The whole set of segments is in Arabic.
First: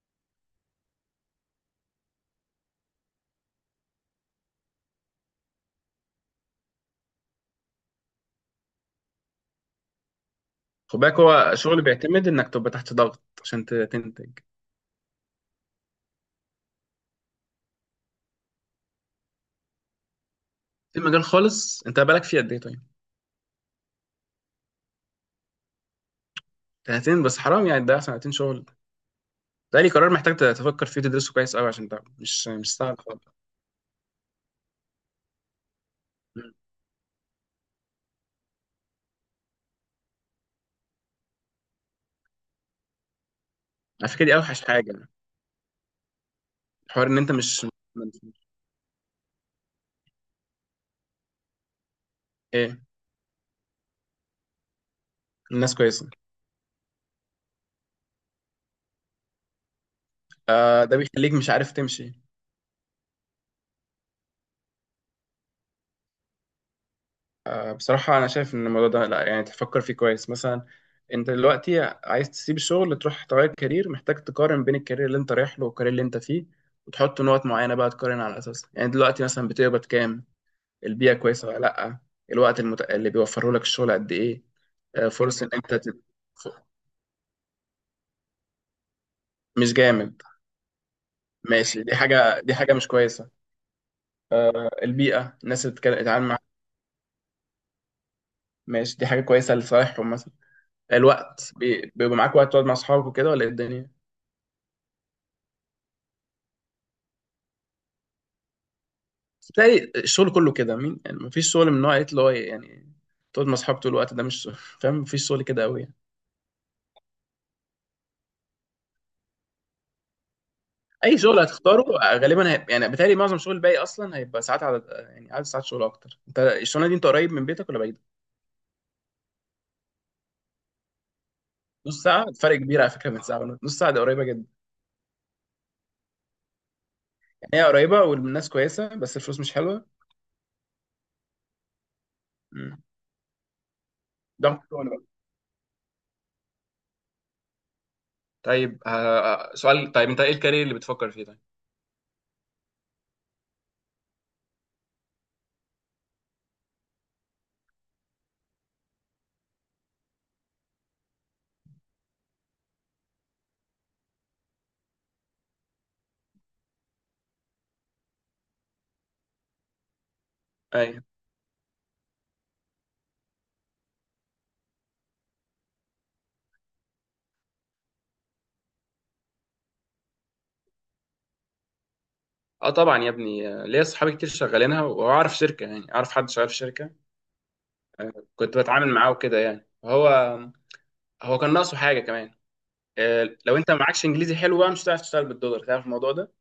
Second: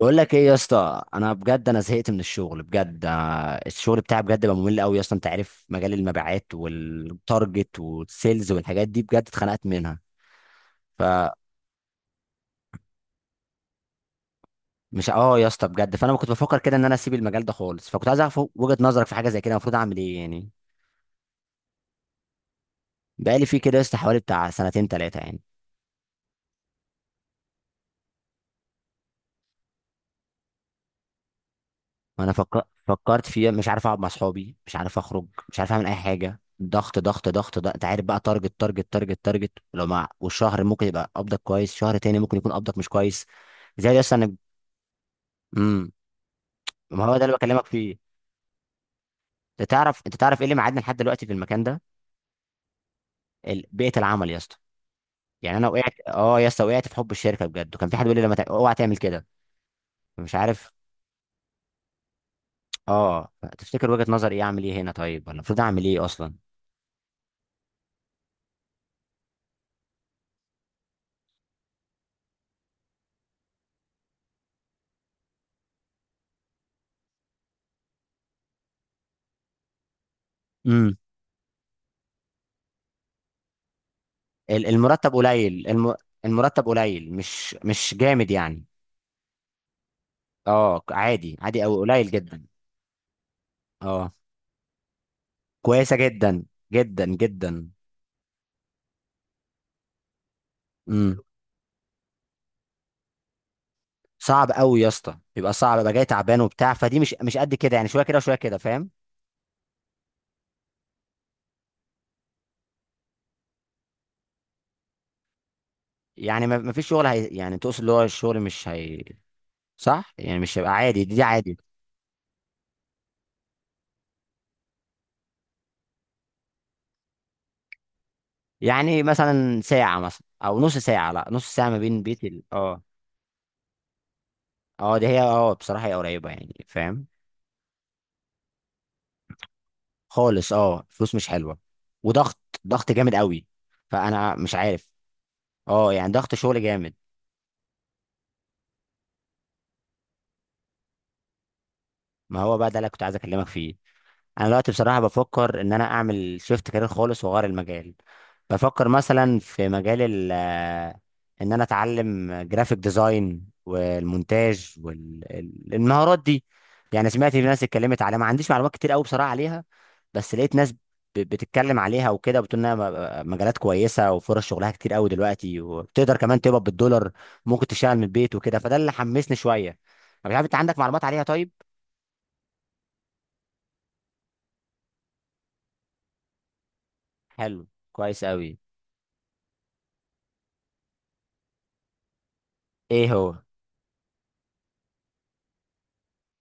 بقول لك ايه يا اسطى، انا بجد انا زهقت من الشغل بجد. الشغل بتاعي بجد بقى ممل قوي يا اسطى. انت عارف مجال المبيعات والتارجت والسيلز والحاجات دي بجد اتخنقت منها. خد بالك، فمش هو شغل بيعتمد انك تبقى تحت ضغط عشان تنتج. اه يا اسطى بجد، فانا كنت بفكر كده ان انا اسيب المجال ده خالص، فكنت عايز اعرف وجهة نظرك في حاجه زي كده. المفروض اعمل ايه يعني؟ في مجال خالص انت بالك فيه قد ايه؟ طيب. بقالي فيه كده يا اسطى حوالي بتاع سنتين ثلاثه يعني. سنتين بس، حرام يعني، ده سنتين شغل. ده لي قرار محتاج تفكر فيه تدرسه كويس قوي، عشان ده مش مش سهل خالص. فكرت فيها. مش عارف اقعد مع اصحابي، مش عارف اخرج، مش عارف اعمل اي حاجه. مم. ضغط ضغط ضغط، ده انت عارف بقى، تارجت تارجت تارجت تارجت. لو مع والشهر ممكن يبقى قبضك كويس، شهر تاني ممكن يكون قبضك مش كويس. زي على اصلا فكره انا. دي اوحش حاجه. امم. ما الحوار هو ان ده انت اللي بكلمك فيه. مش- انت تعرف ايه اللي معادنا لحد دلوقتي في المكان ده. ايه؟ بيئه العمل يا اسطى. يعني انا الناس وقعت، كويسه. يا اسطى، وقعت في حب الشركه بجد. وكان في حد بيقول لي لما اوعى تعمل كده. مش عارف. ده بيخليك مش عارف تمشي، اه تفتكر وجهه نظري ايه؟ اعمل ايه هنا طيب، ولا المفروض اعمل ايه اصلا؟ بصراحة أنا شايف إن الموضوع ده لأ، يعني تفكر فيه كويس مثلا. أنت دلوقتي عايز تسيب الشغل تروح تغير كارير، محتاج تقارن بين الكارير اللي أنت رايح له والكارير اللي أنت فيه، وتحط نقط معينة بقى تقارن على أساسها. يعني دلوقتي مثلا بتقبض كام؟ امم. البيئة كويسة ولا لأ؟ الوقت اللي بيوفره لك الشغل قد إيه؟ المرتب فرص إن قليل أنت الم... ف- المرتب قليل، مش جامد يعني. مش جامد. اه، عادي عادي او ماشي، قليل جدا. دي حاجة مش كويسة. اه، البيئة، الناس اللي كويسه بتتعامل جدا، معاها. جدا جدا. ماشي، دي حاجة كويسة لصالحهم مثلا. امم. الوقت بيبقى معاك وقت تقعد مع أصحابك وكده، ولا إيه الدنيا؟ صعب قوي يا اسطى، بيبقى صعب بقى. جاي تعبان وبتاع فدي، مش قد كده يعني. شويه كده وشويه كده، فاهم. تلاقي الشغل كله كده، مين يعني مفيش شغل من نوع ايه اللي هو يعني تقعد مع اصحابك طول الوقت؟ ده مش شغل. فاهم، مفيش شغل كده قوي يعني. يعني ما فيش شغل. يعني تقصد اللي هو الشغل مش هي. صح. يعني مش هيبقى عادي. دي, اي دي شغل عادي. هتختاره غالبا هيبقى يعني، بتهيألي معظم الشغل الباقي اصلا هيبقى ساعات عدد، يعني عدد ساعات شغل اكتر. انت الشغلانه دي انت قريب من بيتك ولا بعيد؟ يعني مثلا ساعه، مثلا او نص ساعه، لا نص ساعه ما بين نص بيت ساعه فرق كبير اه. على فكره من ساعه ونص. نص ساعه دي قريبه جدا. اه دي هي، بصراحه هي قريبه يعني، فاهم. يعني هي قريبه والناس كويسه، بس الفلوس مش حلوه. خالص، اه، فلوس مش حلوه. وضغط، مم. ضغط جامد قوي. فانا ده مش عارف. شغل بقى. اه يعني ضغط شغل جامد. طيب، سؤال، طيب انت ايه الكارير اللي بتفكر فيه؟ طيب. ما هو بقى ده اللي كنت عايز اكلمك فيه. انا دلوقتي بصراحه بفكر ان انا اعمل شيفت كارير خالص واغير المجال. بفكر مثلا في مجال ال آه، ان انا اتعلم جرافيك ديزاين والمونتاج والمهارات دي. يعني سمعت في ناس اتكلمت عليها، ما عنديش معلومات كتير قوي بصراحه عليها. بس لقيت ناس ايوه. بتتكلم عليها وكده، وبتقول انها مجالات كويسه وفرص شغلها كتير قوي دلوقتي، وبتقدر كمان تقبض بالدولار. ممكن تشتغل من البيت وكده. فده اللي حمسني شويه أنا. مش عارف، انت عندك معلومات عليها طيب؟ اه طبعا يا ابني، ليا صحابي كتير شغالينها، واعرف شركه، يعني اعرف حد شغال في شركه حلو. كويس قوي. كنت بتعامل معاه وكده. يعني هو كان ناقصه حاجه كمان. ايه هو؟ لو انت معكش انجليزي حلو، بقى مش هتعرف تشتغل بالدولار، تعرف الموضوع ده؟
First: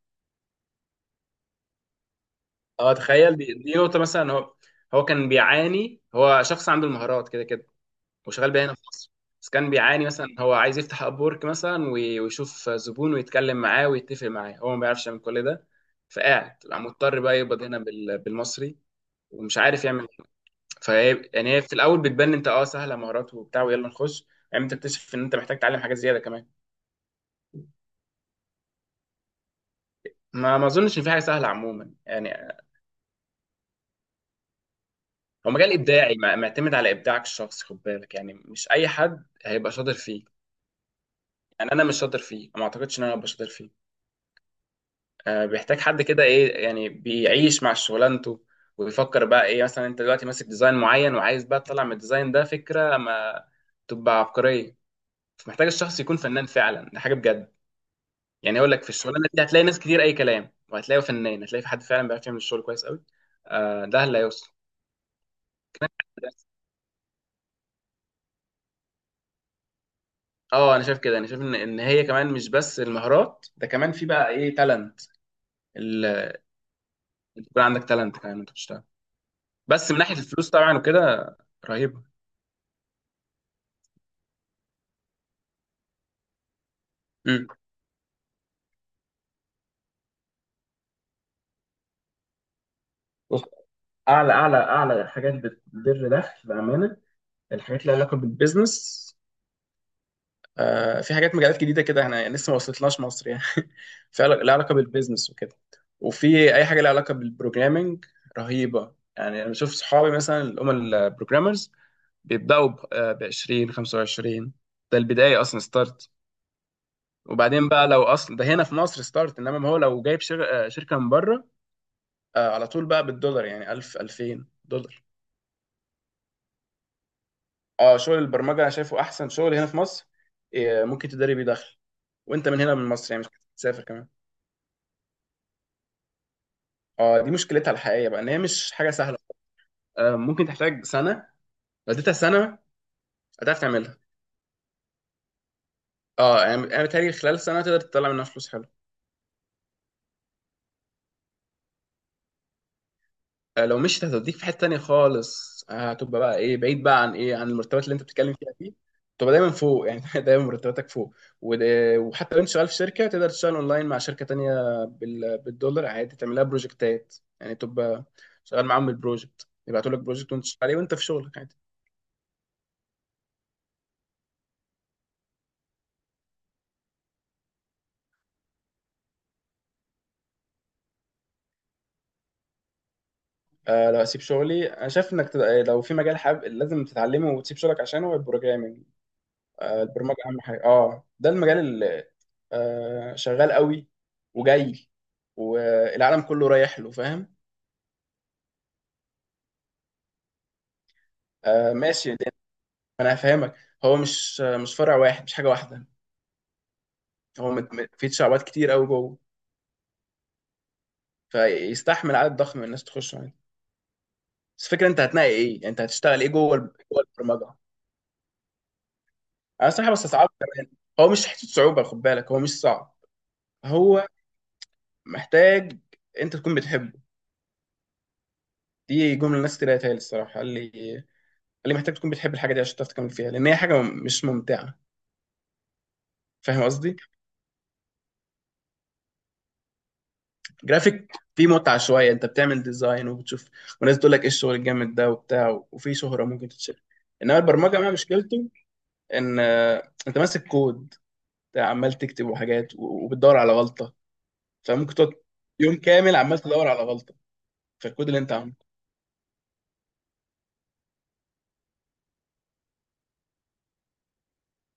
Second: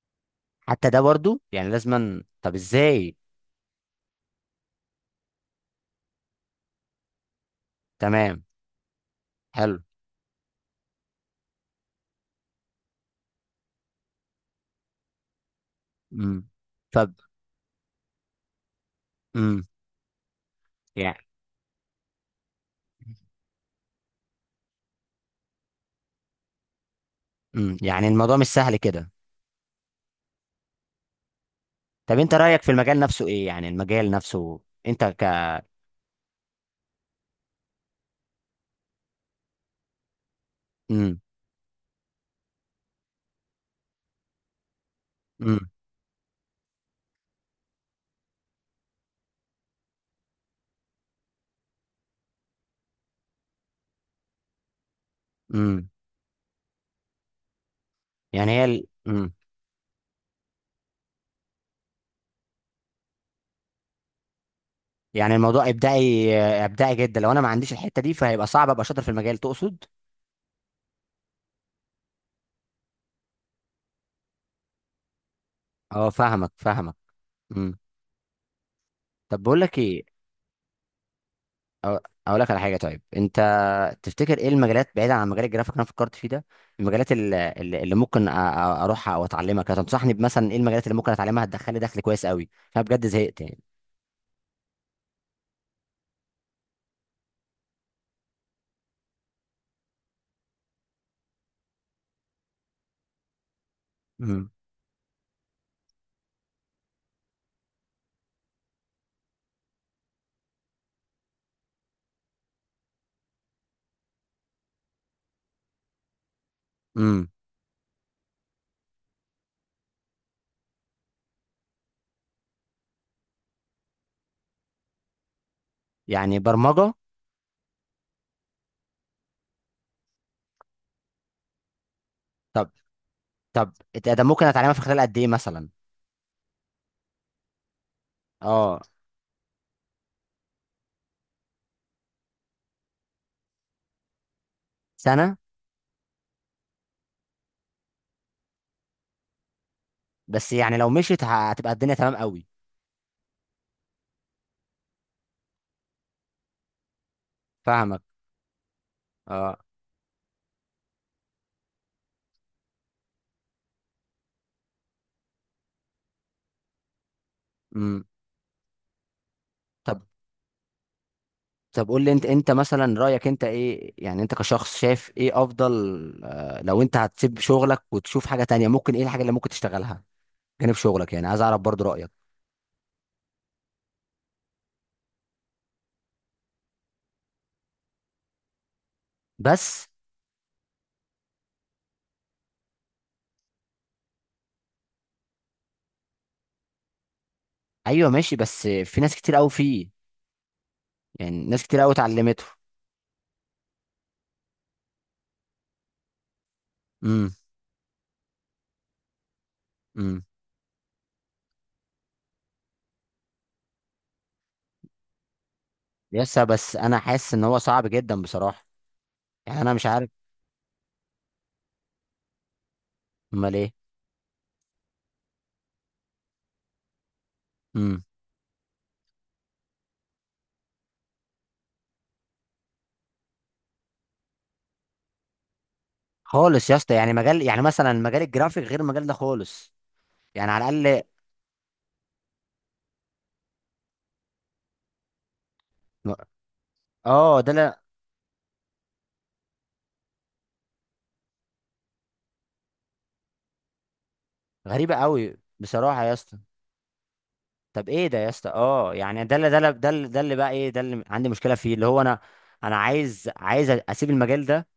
حتى ده برضو يعني لازما؟ طب اه ازاي؟ تخيل، دي نقطه مثلا. هو كان بيعاني، هو شخص عنده المهارات كده كده، تمام. وشغال بيها هنا في مصر. بس كان حلو. بيعاني، مثلا هو عايز يفتح اب ورك مثلا، ويشوف زبون ويتكلم معاه ويتفق معاه، هو ما بيعرفش يعمل كل ده. امم. فقاعد بقى طب. مضطر بقى يقبض هنا بالمصري، ومش امم. عارف يعمل. فهي يعني يعني، هي في الاول بتبان انت سهله، مهارات وبتاع ويلا نخش. يعني انت تكتشف ان انت محتاج تتعلم حاجات زياده كمان. امم. يعني الموضوع مش سهل كده. ما اظنش ان في حاجه سهله عموما طب انت يعني. رأيك في المجال نفسه ايه؟ يعني المجال نفسه. انت ك هو مجال ابداعي، معتمد على ابداعك الشخصي، خد بالك يعني مش اي حد هيبقى شاطر فيه. امم. يعني انا مش شاطر فيه، ما اعتقدش ان انا هبقى شاطر فيه. امم. بيحتاج حد كده، ايه يعني، بيعيش مع شغلانته. وبيفكر بقى، ايه مثلا انت دلوقتي ماسك ديزاين معين وعايز بقى تطلع من الديزاين ده فكره ما تبقى عبقريه. فمحتاج امم. الشخص يكون فنان فعلا، ده حاجه بجد. يعني يعني هي اقول لك، في الشغلانه امم. دي هتلاقي ناس كتير اي كلام، وهتلاقي فنان، هتلاقي في حد فعلا بيعرف يعمل الشغل كويس قوي. ده اللي هيوصل. يعني الموضوع ابداعي، ابداعي جدا. لو انا ما عنديش الحتة دي فهيبقى صعب ابقى شاطر في المجال، تقصد؟ اه انا شايف كده، انا شايف ان هي كمان مش بس المهارات، ده كمان في بقى ايه، تالنت. اه فاهمك، فاهمك. يكون امم. عندك تالنت كمان انت بتشتغل. طب بقول لك بس من ايه. ناحيه الفلوس طبعا وكده، أو- رهيبه. اقول لك على حاجة. طيب انت تفتكر ايه المجالات بعيدا عن مجال الجرافيك اللي انا فكرت فيه ده؟ المجالات امم. اللي ممكن اروحها او اتعلمها كده، تنصحني بمثلا ايه؟ المجالات اللي ممكن اتعلمها هتدخل لي دخل كويس قوي. انا بجد زهقت بص، يعني. اعلى اعلى اعلى حاجات بتدر دخل بامانه الحاجات اللي لها علاقه بالبيزنس. في حاجات، مجالات جديده كده احنا لسه ما وصلتلناش مصر يعني. في امم. لها علاقه بالبيزنس وكده، وفي اي حاجه لها علاقه بالبروجرامينج. رهيبه يعني. انا بشوف صحابي مثلا، اللي هم البروجرامرز، بيبداوا ب 20 25، ده البدايه اصلا، ستارت. امم. وبعدين بقى، لو اصلا ده هنا في مصر ستارت، انما ما هو لو جايب شركه من بره، على طول بقى بالدولار، يعني 1000 2000 دولار. يعني برمجه. اه شغل البرمجه انا شايفه احسن شغل هنا في مصر. ممكن تداري بيه دخل وانت من طب. هنا من مصر، يعني مش محتاج طب. تسافر كمان. ده ممكن اتعلمها في خلال قد ايه مثلا؟ اه، دي مشكلتها الحقيقيه بقى ان هي مش اه، حاجه سهله. ممكن تحتاج سنه. لو اديتها سنه، هتعرف تعملها. سنه. اه يعني، انا بتهيألي خلال سنه تقدر تطلع منها فلوس حلوه. بس يعني لو مشيت هتبقى الدنيا تمام قوي. لو مشيت هتوديك في حته تانيه خالص. هتبقى بقى ايه، بعيد بقى عن ايه، عن المرتبات اللي فاهمك. انت بتتكلم فيها دي. تبقى دايما اه. فوق يعني. دايما مرتباتك فوق. وحتى لو انت شغال في شركه تقدر تشتغل اونلاين مع شركه تانيه بالدولار عادي. تعملها بروجكتات يعني، امم. تبقى شغال معاهم بالبروجكت، يبعتوا لك طب. بروجكت وانت شغال عليه وانت في شغلك عادي. طب قول لي انت مثلا رايك انت ايه؟ يعني انت كشخص شايف ايه افضل؟ لو انت هتسيب شغلك وتشوف حاجه تانية، ممكن ايه الحاجه اللي ممكن تشتغلها جانب شغلك؟ يعني عايز اعرف برضو رايك. لو اسيب شغلي، انا شايف انك لو في مجال حابب لازم تتعلمه وتسيب شغلك عشانه، البروجرامنج. بس. البرمجه اهم حاجه، اه ده المجال اللي شغال قوي وجاي، والعالم كله رايح له، فاهم. ايوه، ماشي. بس في ناس كتير قوي فيه. يعني ناس كتير قوي ماشي لأن اتعلمته. انا هفهمك، هو مش فرع واحد، مش حاجه واحده. امم. هو في شعبات كتير قوي جوه، امم. فيستحمل عدد ضخم من الناس تخش يعني. بس الفكره، انت هتنقي ايه يعني، انت هتشتغل ايه يس. جوه بس انا جوه حاسس ان البرمجه. هو صعب جدا بصراحه. يعني انا انا مش صراحه بس عارف. صعب كمان. هو مش حته صعوبه، خد بالك، هو مش صعب. امال ايه؟ هو محتاج انت تكون بتحبه. امم. دي جمله الناس كتير قالتها لي الصراحه، قال لي محتاج تكون بتحب الحاجه دي عشان تعرف تكمل فيها، لان هي حاجه مش ممتعه، فاهم خالص يا اسطى. قصدي. يعني مجال، يعني مثلا مجال الجرافيك غير المجال ده خالص، يعني على الاقل. جرافيك فيه متعه شويه، انت بتعمل ديزاين وبتشوف، وناس تقول لك ايه الشغل الجامد ده وبتاع، وفي شهره ممكن تتشال. انما اه. ده البرمجه لا. بقى مشكلته ان، انت ماسك كود بتاع عمال تكتب وحاجات، وبتدور على غلطه، فممكن غريبه تقعد قوي يوم بصراحه يا كامل اسطى. عمال تدور على غلطه في طب الكود ايه ده اللي يا انت اسطى؟ عامله. اه، يعني ده اللي بقى ايه، ده اللي عندي مشكله فيه. اللي هو انا، انا عايز اسيب المجال ده.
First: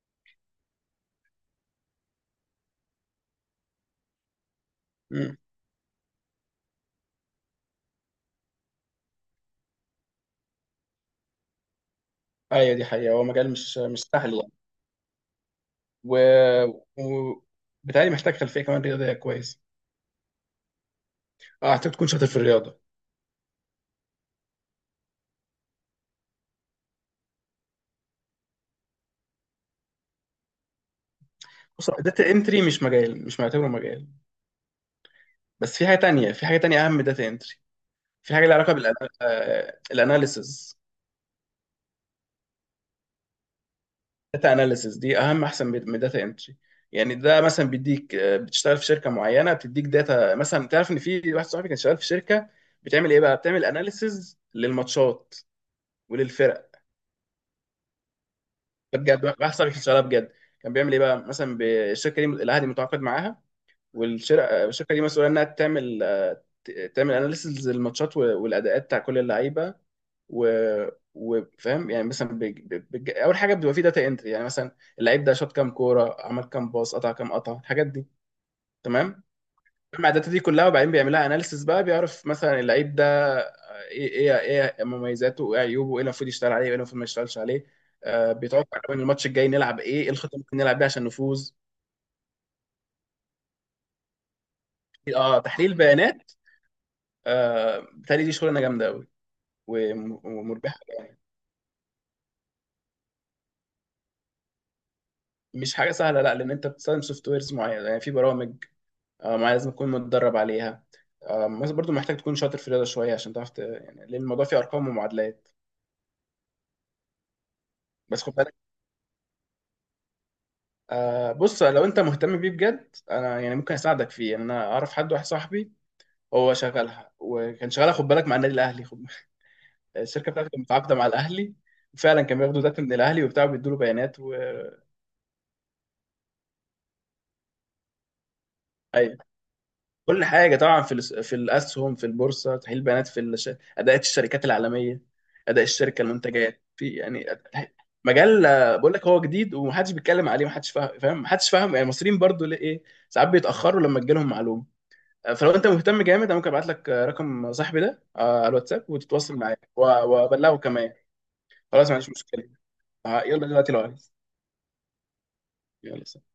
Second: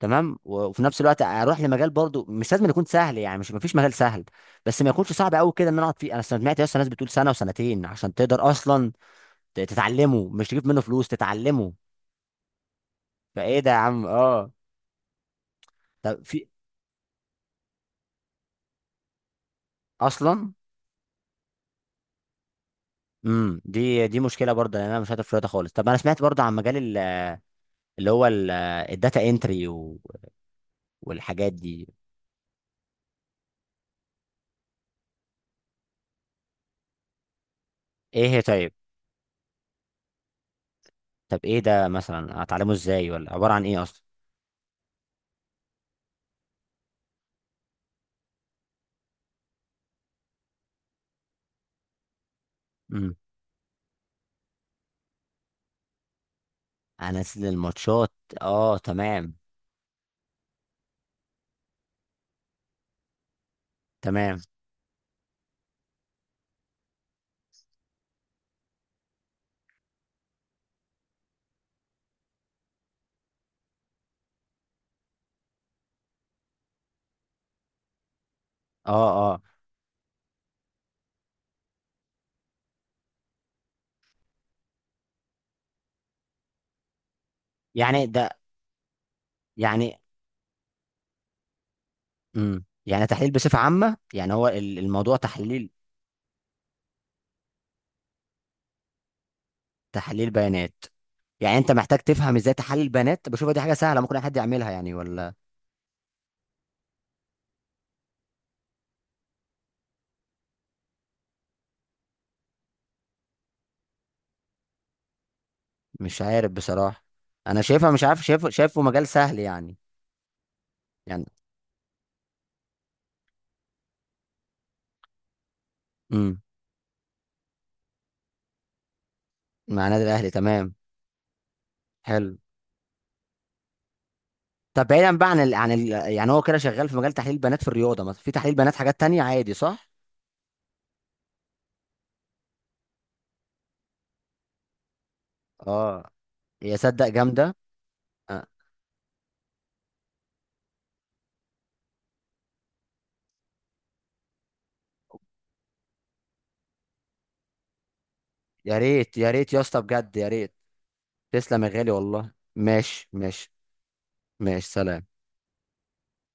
تمام. وفي نفس الوقت اروح لمجال برضو مش لازم يكون سهل، يعني مش مفيش مجال سهل. بس ما يكونش صعب مم. قوي كده ان انا اقعد فيه. انا سمعت اصلا ناس بتقول سنه وسنتين عشان تقدر اصلا تتعلمه، مش تجيب منه فلوس، تتعلمه. ايوه دي حقيقه، هو مجال فايه ده يا مش عم؟ سهل اه. يعني. و... طب في و... بتهيألي محتاج خلفيه كمان رياضيه كويس. اصلا. اه هتحتاج تكون شاطر في الرياضه. امم. دي مشكله برضه، لان انا مش شاطر في الرياضه خالص. طب انا سمعت برضه عن مجال اللي هو الداتا انتري والحاجات دي. بص، داتا انتري مش مجال، مش معتبره مجال. بس في حاجه تانية، اهم من داتا انتري. ايه في هي حاجه لها طيب؟ علاقه بالاناليسز. طب ايه ده مثلا؟ اتعلمه ازاي ولا عباره عن ايه اصلا؟ داتا اناليسز دي اهم، احسن من داتا انتري. يعني ده مثلا بيديك، بتشتغل في شركه معينه بتديك داتا مثلا. تعرف ان في واحد صاحبي كان شغال في شركه، بتعمل امم. ايه بقى؟ بتعمل اناليسز للماتشات وللفرق. انزل الماتشات. اه ده بجد تمام. واحد صاحبي كان شغال بجد. كان بيعمل ايه بقى؟ مثلا الشركه دي الاهلي متعاقد معاها، تمام. والشركه دي مسؤوله انها تعمل، تعمل اناليسز للماتشات والاداءات بتاع كل اللعيبه. و وفاهم يعني مثلا اول حاجه بتبقى في داتا انتري، يعني مثلا اللعيب ده شاط كام كوره، عمل كام باص، قطع كام قطع، الحاجات دي. اه. تمام. اه. مع الداتا دي كلها، وبعدين بيعمل لها اناليسز بقى، بيعرف مثلا اللعيب ده، ايه مميزاته، وايه عيوبه، وايه اللي المفروض يشتغل عليه، وايه اللي المفروض ما يشتغلش عليه. يعني ده. بيتوقع من الماتش الجاي نلعب يعني ايه الخطه اللي ممكن نلعب بيها عشان نفوز. امم. يعني تحليل بصفة عامة. يعني هو الموضوع اه، تحليل. تحليل بيانات. بتهيألي دي شغلانه جامده قوي، تحليل ومربحه بيانات. يعني. يعني انت محتاج تفهم ازاي تحلل بيانات؟ بشوفها دي حاجة سهلة ممكن اي حد يعملها، يعني ولا؟ مش حاجه سهله، لا، لان انت بتستخدم سوفت ويرز معينه، يعني في برامج معينه لازم تكون متدرب عليها. مثلا برضو محتاج تكون شاطر في الرياضه شويه، عشان تعرف يعني لان الموضوع فيه ارقام ومعادلات. مش عارف بصراحة. انا شايفها، مش عارف، بس خد شايفه بالك، شايفه مجال سهل يعني. يعني بص، لو انت مهتم بيه بجد، انا يعني ممكن اساعدك فيه. يعني انا اعرف حد، واحد صاحبي امم. هو شغالها، وكان شغالها خد بالك مع النادي الاهلي، خد. مع النادي الاهلي، الشركه بتاعته كانت تمام. متعاقده مع الاهلي، وفعلا حلو. كان بياخدوا داتا من الاهلي وبتاع، بيدوا له بيانات طب بعيدا بقى عن يعني هو كده شغال في مجال تحليل بيانات في الرياضة. مثلا في تحليل بيانات حاجات أيوة. تانية عادي، صح؟ كل حاجه طبعا، في في الاسهم، في البورصه تحليل بيانات، اداءات الشركات العالميه، اداء الشركه، اه، المنتجات، يا في صدق يعني جامدة. مجال، آه. بقول لك هو جديد، ومحدش بيتكلم عليه، محدش فاهم، محدش فاهم يعني. المصريين برضو ليه ايه، ساعات بيتاخروا لما تجيلهم معلومه. فلو انت مهتم جامد انا ممكن ابعت لك، رقم صاحبي ده على يا الواتساب ريت، يا وتتواصل ريت معاه يا اسطى بجد، يا ريت. وابلغه كمان. تسلم يا خلاص غالي ما عنديش والله. مشكله. ماشي. يلا ماشي. دلوقتي لو عايز. ماشي. سلام. يلا سلام.